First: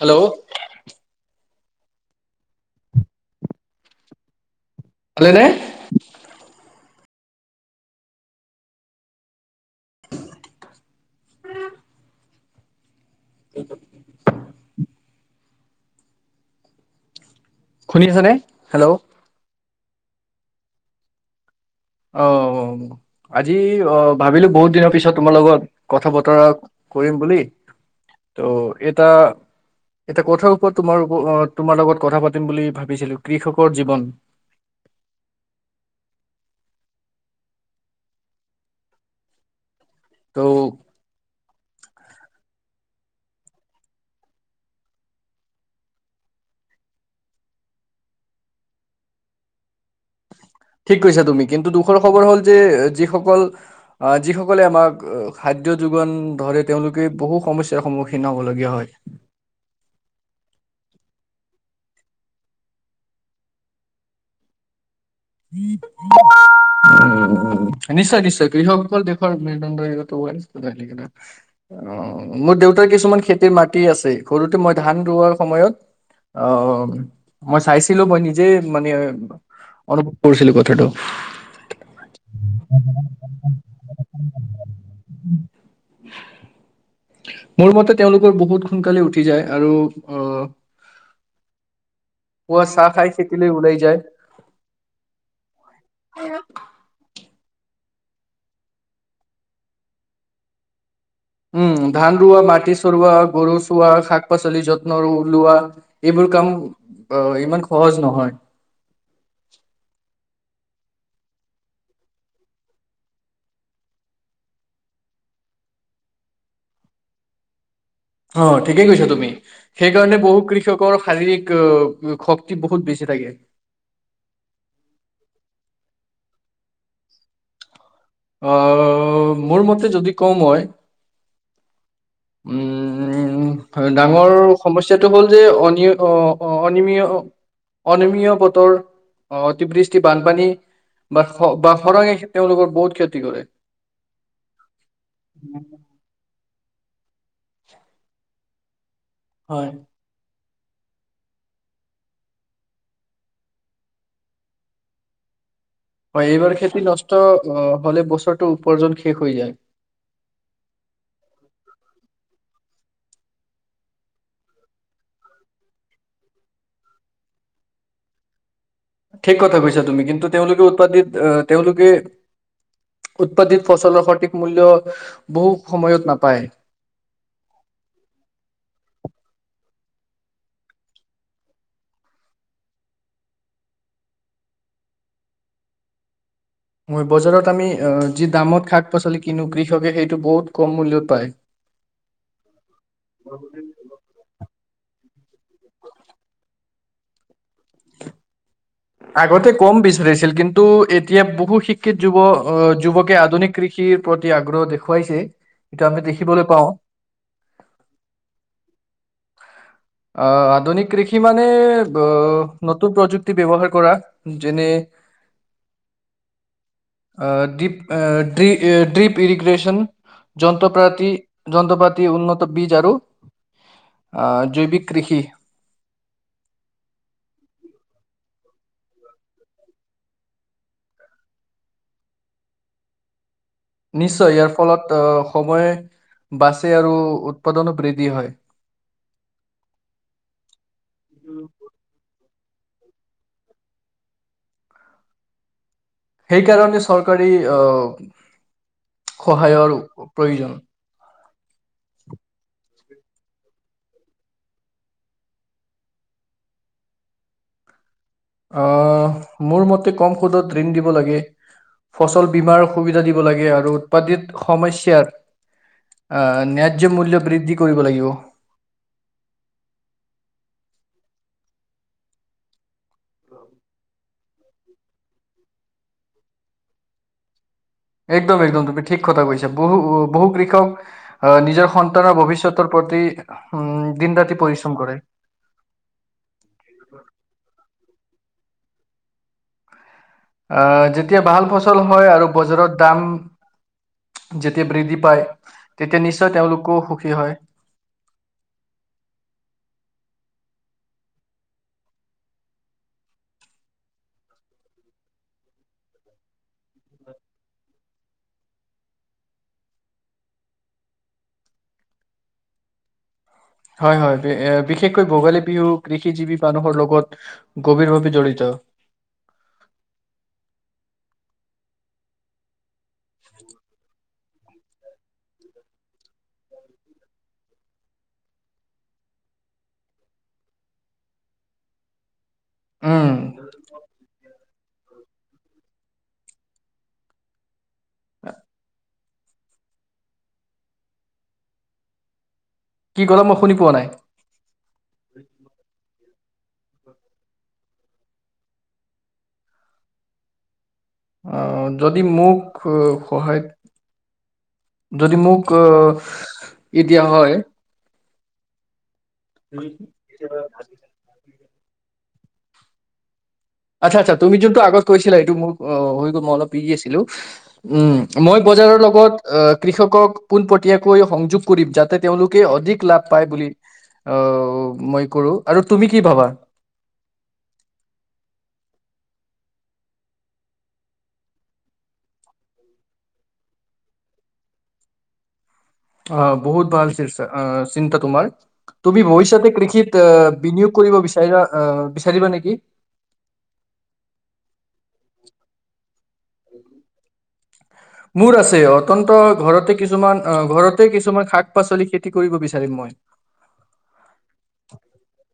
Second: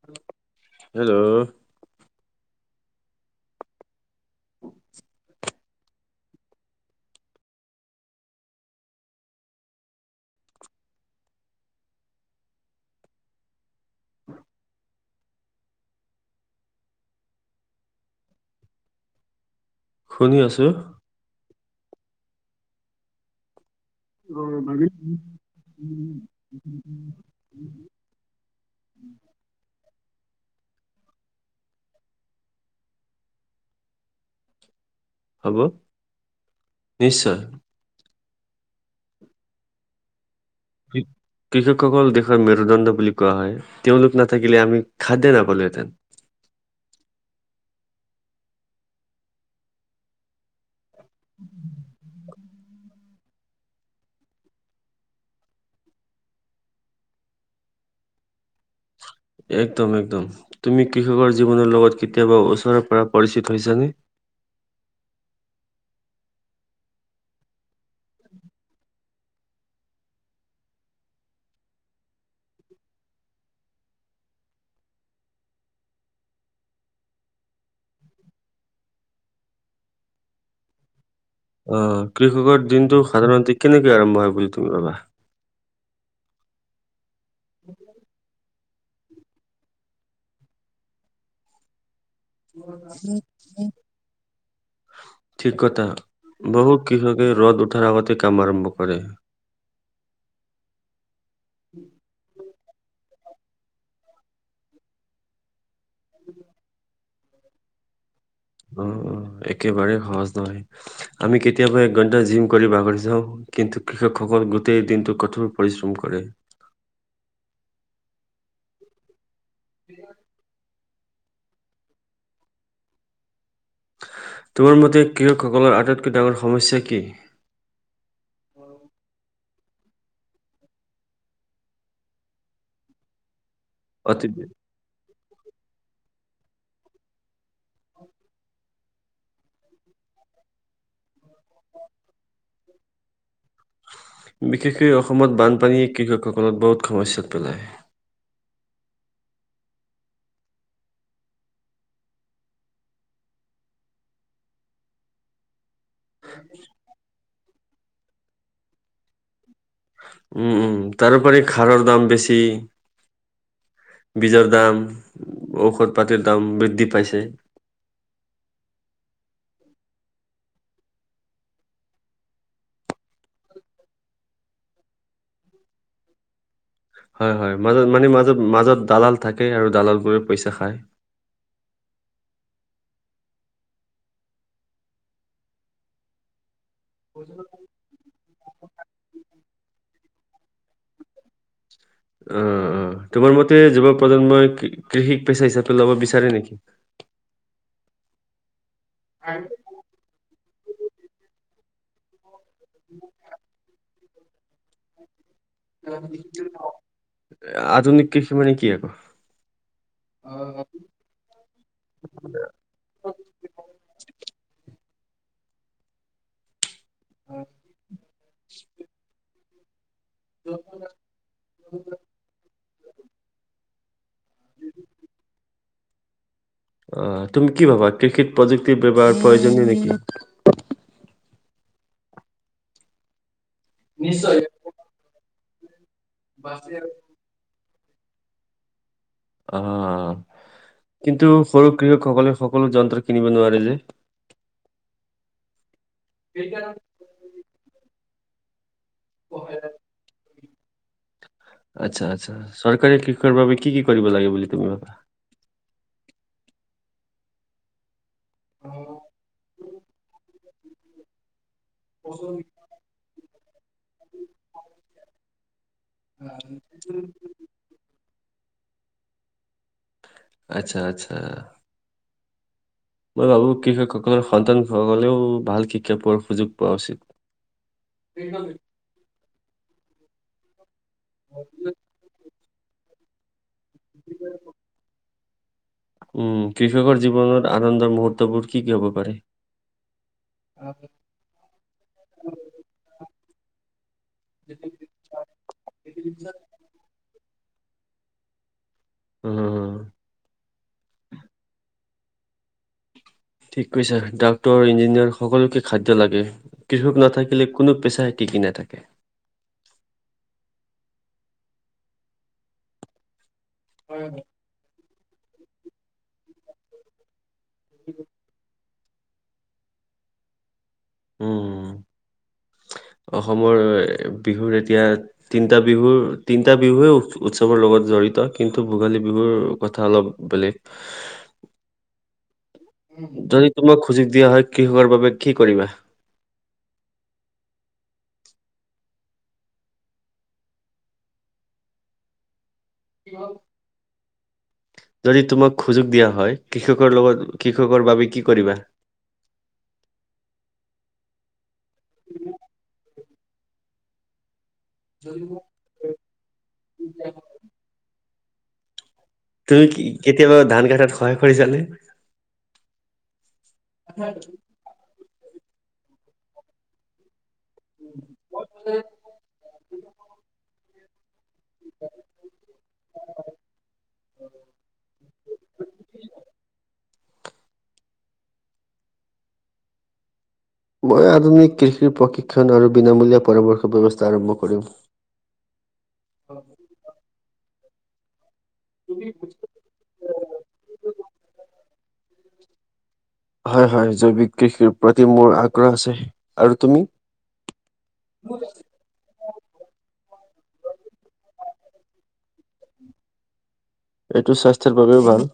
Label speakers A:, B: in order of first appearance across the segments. A: Hello
B: hello
A: ভালেই নে [inaudible] [inaudible] শুনি আছেনে হেল্ল'
B: শুনি আছোঁ।
A: অ আজি অ ভাবিলো বহুত দিনৰ পিছত তোমাৰ লগত কথা বতৰা কৰিম বুলি ত এটা এটা কথাৰ ওপৰত তোমাৰ, তোমাৰ লগত কথা পাতিম বুলি ভাবিছিলো কৃষকৰ জীৱন
B: হ'ব নিশ্চয়।
A: ত
B: কৃষকসকল দেশৰ মেৰুদণ্ড বুলি কোৱা হয়। তেওঁলোক নাথাকিলে আমি খাদ্য নাপালো হেঁতেন।
A: ঠিক কৈছা তুমি দুখৰ খবৰ হ'ল যে যিসকল অ যিসকলে আমাক খাদ্য যোগান ধৰে তেওঁলোকে বহু সমস্যা সন্মুখীন হ'বলগীয়া হয়।
B: একদম একদম তুমি কৃষকৰ জীৱনৰ লগত কেতিয়াবা ওচৰেৰ পৰা পৰিচিত হৈছা নে?
A: [inaudible] উম নিশ্চয় নিশ্চয় কৃষকসকল [unintelligible] অ মোৰ দেউতাৰ কিছুমান খেতিৰ মাটি আছে ঘৰতে মই ধান ৰুৱাৰ সময়ত। অহ মই চাইছিলো মই নিজেই মানে অনুভৱ কৰিছিলো কথাটো
B: অ কৃষকৰ দিনটো সাধাৰণতে কেনেকৈ আৰম্ভ হয় তুমি ভাবা?
A: মোৰ মতে তেওঁলোকৰ বহুত সোনকালে উঠি যায় আৰু অ পুৱা চাহ খাই খেতিলৈ ওলাই যায়।
B: ঠিক কথা বহুত কৃষকে ৰ'দ উঠাৰ আগতে কাম আৰম্ভ কৰে।
A: উম ধান ৰুৱা মাটি চৰুৱা গৰু চোৱা শাক পাচলি যত্ন লোৱা। এইবোৰ কাম আহ ইমান সহজ নহয়।
B: অঁ একেবাৰে সহজ নহয় আমি কেতিয়াবা এক ঘণ্টা জিম কৰি ভাগৰি যাওঁ কিন্তু কৃষকসকল গোটেই দিনটো কঠোৰ পৰিশ্ৰম কৰে।
A: অ ঠিকেই কৈছা তুমি সেইকাৰণে বহু কৃ ষকৰ শাৰীৰিক শক্তি বহুত বেছি থাকে।
B: তোমোৰ মতে কৃষকসকলৰ আটাইতকৈ ডাঙৰ সমস্যা কি?
A: অ মোৰ মতে যদি কওঁ মই উম
B: অতি
A: ডাঙৰ সমস্যাটো হ'ল যে অনি অ অনি অনিমিয়া বতৰ আহ অতিবৃষ্টি বানপানী বা বা খৰাঙে তেওঁলোকৰ বহুত ক্ষতি কৰে।
B: বিশেষকৈ অসমত বানপানীয়ে কৃষকসকলত বহুত সমস্যাত পেলায়।
A: হয়। হয় এইবাৰ খেতি নষ্ট অ হলে বছৰটো উপাৰ্জন শেষ হৈ যায়।
B: উম উম তাৰোপৰি সাৰৰ দাম বেছি বীজৰ দাম ঔষধ পাতিৰ দাম বৃদ্ধি পাইছে।
A: ঠিক কথা কৈছা তুমি কিন্তু তেওঁলোকে উৎপাদিত আহ তেওঁলোকে উৎপাদিত ফচলৰ সঠিক মূল্য বহু সময়ত নাপায়
B: হয় হয় মাজত মানে মাজত মাজত দালাল থাকে আৰু দালালবোৰে পইচা খায়।
A: ম বজাৰত আমি যি দামত শাক পাচলি কিনো কৃষকে সেইটো বহুত কম মূল্যত পায়
B: অ অ তোমাৰ মতে যুৱ প্ৰজন্মই কৃষিক পেচা হিচাপে লব বিচাৰে নেকি?
A: আগতে কম বিচাৰিল কিন্তু এতিয়া বহু শিক্ষিত যুৱক আহ যুৱকে আধুনিক কৃষিৰ প্ৰতি আগ্ৰহ দেখুৱাইছে। এইটো আমি দেখিবলৈ পাওঁ
B: [unintelligible] আধুনিক কৃষিমানে কি আকৌ
A: আহ, আধুনিক কৃষি মানে আহ, নতুন প্ৰযুক্তি ব্যৱহাৰ কৰা যেনে আহ, ডিপ, ড্ৰিপ ইৰিগ্ৰেচন যন্ত্ৰপাতি, যন্ত্ৰপাতি উন্নত বীজ আৰু জৈৱিক কৃষি।
B: অ' তুমি কি ভাবা কৃষিত প্ৰযুক্তি ব্যৱহাৰ প্ৰয়োজনীয় নেকি?
A: নিশ্চয় ইয়াৰ ফলত আহ, সময় বাচে আৰু উৎপাদনো বৃদ্ধি হয়।
B: অ', অ'। কিন্তু সৰু কৃষকসকলে সকলো যন্ত্ৰ কিনিব নোৱাৰে যে।
A: [unintelligible] সেইকাৰণে চৰকাৰী আহ, সহায়ৰ প্ৰয়োজন।
B: আচ্ছা আচ্ছা। চৰকাৰে কৃষকৰ বাবে কি কি কৰিব লাগে বুলি তুমি ভাবা?
A: আহ মোৰ মতে কম সুদত ঋণ দিব লাগে ফচল বিমাৰ সুবিধা দিব লাগে আৰু উৎপাদিত সমস্যাৰ ন্যায্য মূল্য বৃদ্ধি কৰিব লাগিব।
B: আচ্ছা, আচ্ছা। মই ভাবো কৃষকসকলৰ সন্তানসকলেও ভাল শিক্ষা পোৱাৰ সুযোগ পোৱা উচিত।
A: একদম একদম তুমি ঠিক কথা কৈছা। বহু বহু কৃষক আহ নিজৰ স তানৰ ভৱিষ্যতৰ প্ৰতি উম, দিন ৰাতি পৰিশ্ৰম কৰে।
B: উম কৃষকৰ জীৱনত আনন্দৰ মুহুৰ্তবোৰ কি কি হ'ব পাৰে?
A: আহ, যেতিয়া ভাল ফচল হয় আৰু বজাৰত দাম যেতিয়া বৃদ্ধি পায়, তেতিয়া নিশ্চয় তেওঁলোকেও সুখী হয়।
B: উম [unintelligible] ঠিক কৈছা ডাক্টৰ, ইঞ্জিনিয়াৰ সকলোকে খাদ্য লাগে। কৃষক নাথাকিলে কোনো পেছাই টিকি নাথাকে।
A: হয় হয় বিশেষকৈ ভোগালী বিহু কৃষিজীৱী মানুহৰ লগত গভীৰভাৱে জড়িত।
B: উম। অসমৰ বিহুৰ এতিয়া তিনিটা বিহুৰ তিনিটা বিহুৱেই উৎসৱৰ লগত জড়িত, কিন্তু ভোগালী বিহুৰ কথা অলপ বেলেগ। [unintelligible]
A: উম
B: যদি তোমাক সুজুগ দিয়া হয় কৃষকৰ বাবে কি কৰিবা?
A: [unintelligible] কি ক'লা মই শুনি পোৱা নাই?
B: যদি তোমাক সুযোগ দিয়া হয় কৃষকৰ লগত কৃষকৰ বাবে কি কৰিবা?
A: আহ, যদি মোক সহায় যদি মোক ই দিয়া হয়
B: তুমি কেতিয়াবা ধান কাটাত সহায় কৰিছানে?
A: আচ্ছা আচ্ছা তুমি যোনটো আগত কৈছিলা এইটো মোৰ অ' হৈ গ'ল মই অলপ [unintelligible] আছিলো উম মই বজাৰৰ লগত কৃষকক পোনপটীয়াকৈ সংযোগ কৰিম যাতে, তেওঁলোকে অধিক লাভ পায় বুলি আহ, মই কৰোঁ আৰু তুমি কি ভাবা?
B: মই আধুনিক কৃষিৰ প্ৰশিক্ষণ আৰু বিনামূলীয়া পৰামৰ্শ ব্যৱস্থা আৰম্ভ কৰিম।
A: অ' বহুত ভাল [unintelligible] চিন্তা তোমাৰ তুমি ভৱিষ্যতে কৃষিত বিনিয়োগ কৰিব বিচাৰিবা, আহ, বিচাৰিবা নেকি।
B: হয়, হয়। জৈৱিক কৃষিৰ প্ৰতি মোৰ আগ্ৰহ আছে। আৰু তুমি?
A: মোৰ আছে ইহঁত অতন্ত ঘৰতে কিছুমান অ', ঘৰতেই কিছুমান শাক পাচলি খেতি বিচাৰিম মই।
B: সেইটো স্বাস্থ্যৰ বাবেও ভাল।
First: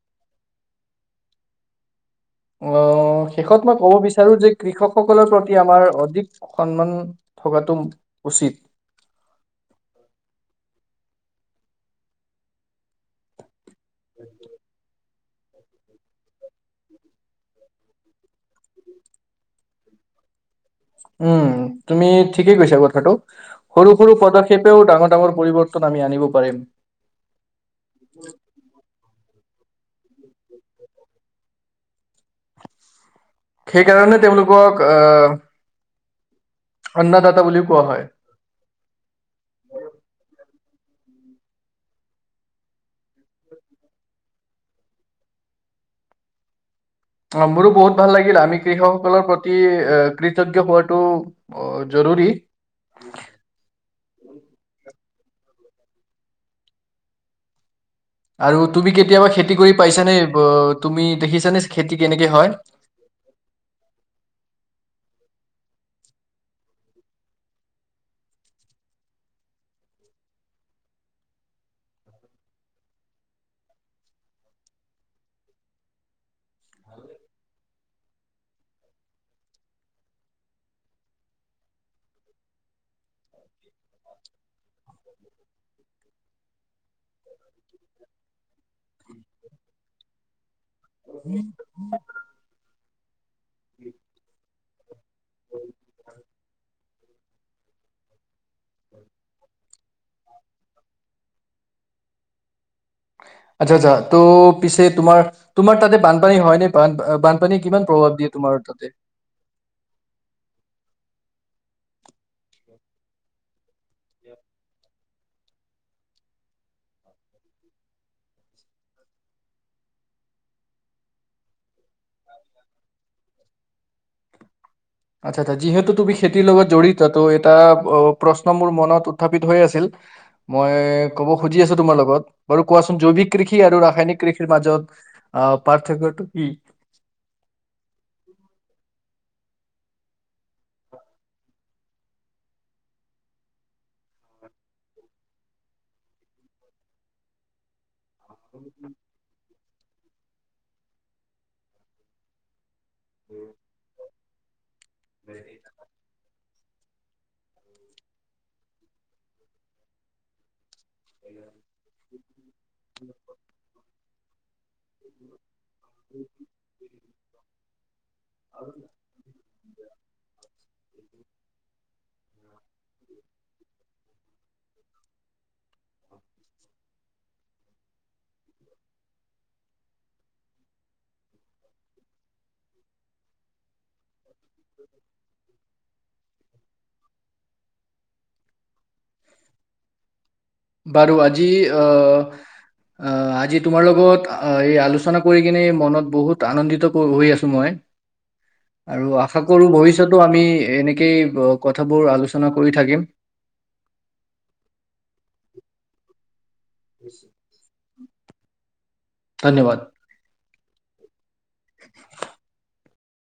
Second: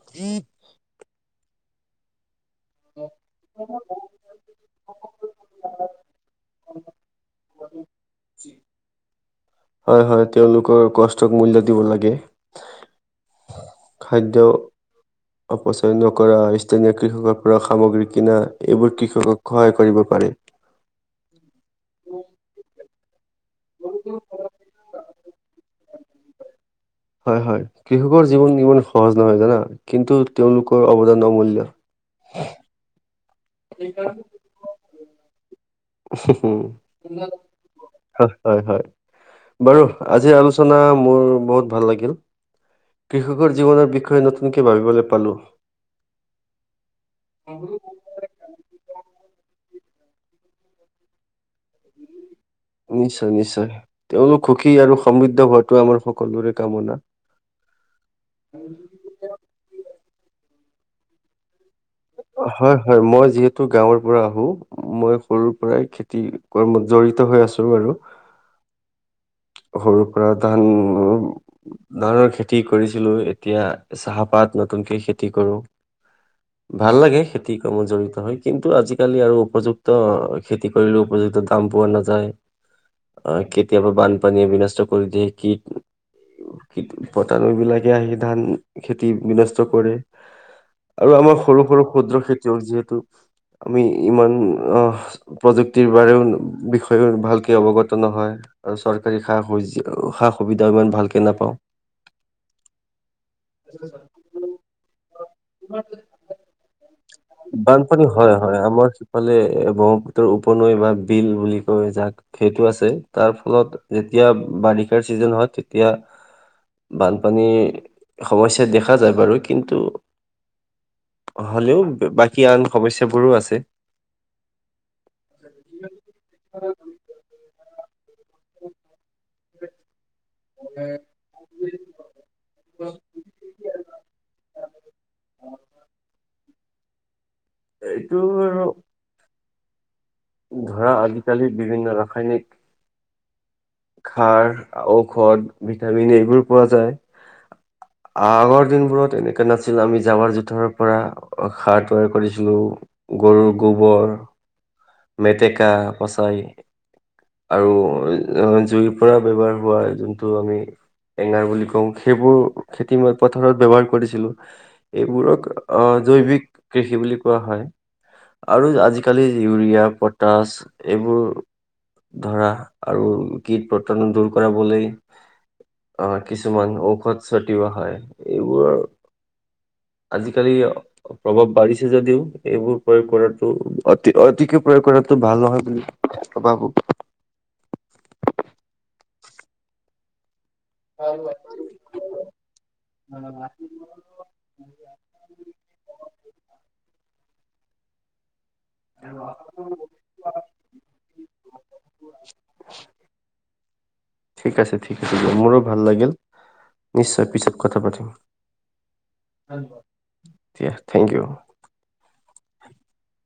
A: অ', শেষত মই ক'ব বিচ বিচাৰোঁ যে কৃষকসকলৰ প্ৰতি আমাৰ অধিক সন্মান থকাটো উচিত।
B: হয়, হয় তেওঁলোকৰ কষ্টক মূল্য দিব লাগে। খাদ্য অপচয় নকৰা, স্থানীয় কৃষকৰ পৰা সামগ্ৰী কিনা। এইবোৰ কৃষকক সহায় কৰিব পাৰি।
A: উম, তুমি ঠিকেই কৈছা কথাটো। সৰু, সৰু পদক্ষেপেও ডাঙৰ ডাঙৰ পৰিৱৰ্তন আমি আনিব পাৰিম।
B: হয়, হয়। কৃষকৰ জীৱন ইমান সহজ নহয় জানা। কিন্তু তেওঁলোকৰ অৱদান অমূল্য।
A: সেইকাৰণে তেওঁলোকক অ বুলিও কোৱা
B: হয়, হয়, হয়। বাৰু, আজিৰ আলোচনা মোৰ বহুত ভাল লাগিল। কৃষকৰ জীৱনৰ বিষয়ে নতুনকৈ ভাবিবলে পালোঁ।
A: অ', মোৰো বহুত ভাল লাগিল আমি কৃষকসকলৰ প্ৰতি এ, কৃতজ্ঞ হোৱাটো জৰুৰী।
B: নিশ্চয়, নিশ্চয়। তেওঁলোক সুখী আৰু সমৃদ্ধ হোৱাটোৱেই আমাৰ সকলোৰে কামনা।
A: আৰু তুমি কেতিয়াবা খেতি কৰি পাইছানে? ব, তুমি দেখিছানে খেতি কেনেকে হয়?
B: হয়, মই যিহেতু গাঁৱৰ পৰা আহোঁ। মই সৰুৰ পৰাই খেতি কৰ্মত জড়িত হৈ আছোঁ আৰু। সৰু পৰা ধান ধৰণৰ খেতি কৰিছিলোঁ, এতিয়া চাহপাত নতুনকে খেতি কৰোঁ। ভাল লাগে, খেতি কৰ্মত জড়িত হৈ। কিন্তু আজিকালি আৰু উপযুক্ত খেতি কৰিলেও উপযুক্ত দাম পোৱা নাযায়। অ', কেতিয়াবা বান পানীয়ে বিনষ্ট কৰি দিয়ে, কিট পতানো বিলাকে আহি ধান খেতি বিনষ্ট কৰে। আৰু আমাৰ সৰু, সৰু ক্ষুদ্ৰ খেতি জীৱন যিহেতু, আমি ইমান [unintelligible] বিষ বিষয়েও ভালকে অৱগত নহয়, আৰু চৰ চৰকাৰী সা [unintelligible] সা সুবিধাও ইমান ভালকে নাপাওঁ।
A: আচ্ছা, আচ্ছা ত' পিছে তোমাৰ, তোমাৰ তাতে বানপানী হয় নে? বান-বানপানীয়ে কিমান প্ৰভাৱ দিয়ে তোমাৰ তাতে?
B: ফালে এ, ব্ৰহ্মপুত্ৰৰ উপনৈ বা বিল বুলি কয় যাক, সেইটো আছে। তাৰ ফলত যেতিয়া বাৰিষাৰ ছিজন হয়, তেতিয়া বানপানীৰ সমস্যাই দেখা যায় বাৰু, কিন্তু হলেও বাকী আন সমস্যাবোৰো আছে।
A: আচ্ছা, আচ্ছা, যিহেতু তুমি খেতিৰ লগত জড়িতো ত' এটা অ', প্ৰশ্ন মোৰ মনত উথ্থা পিত হৈ আছিল, মই ক'ব খুজি আছোঁ তোমাৰ লগত। বাৰু কোৱাচোন জৈৱিক কৃষি ৰাসায়নিক কৃষিৰ মাজত আ, পাৰ্থক্যটো কি?
B: এইটো আৰু ধৰা আজিকালি বিভিন্ন ৰাসায়নিক সা, ঔষধ, ভিটামিন এইবোৰ পোৱা যায়। আগৰ দিনবোৰত এনেকে নাছি আমি জাৱৰ-জোথৰ পৰা সাৰ তৈয়াৰ কৰিছিলো, গৰুৰ গোবৰ মেতেকা পচাই আৰু জুইৰ পৰা ব্যৱহাৰ হোৱা যোনটো আমি এঙাৰ বুলি কওঁ, সেইবোৰ খেতি পথাৰত ব্যৱহাৰ কৰিছিলো। এইবোৰক জৈৱিক কৃষি বুলি কোৱা হয়। আৰু আজিকালি ইউৰিয়া পটাচ এইবোৰ ধৰা, আৰু কীট-পতংগ দূৰ কৰাবলৈ অ', কিছুমান ঔষধ চটিওৱা হয়। এইবোৰৰ আজিকালি প্ৰভাৱ বাঢ়িছে যদিও এইবোৰ প্ৰয়োগ কৰাটো অতি অ প্ৰয়োগ কৰাতো ভাল নহয় বুলি, মই ভবো।
A: বাৰু, আজি অ', আজি তোমাৰ লগত অ', এই আলোচনা কৰি কিনে, মনত বহুত আনন্দিত হৈ আছো মই। আৰু আশা কৰো ভৱিষ্যতো আমি এনেকেই কথাবোৰ আলোচনা কৰি থাকিম।
B: ঠিক আছে, ঠিক আছে। মোৰো ভাল লাগিল। নিশ্চয় পিছত কথা পাতিম।
A: ধন্যবাদ
B: [unintelligible] থেংক ইউ।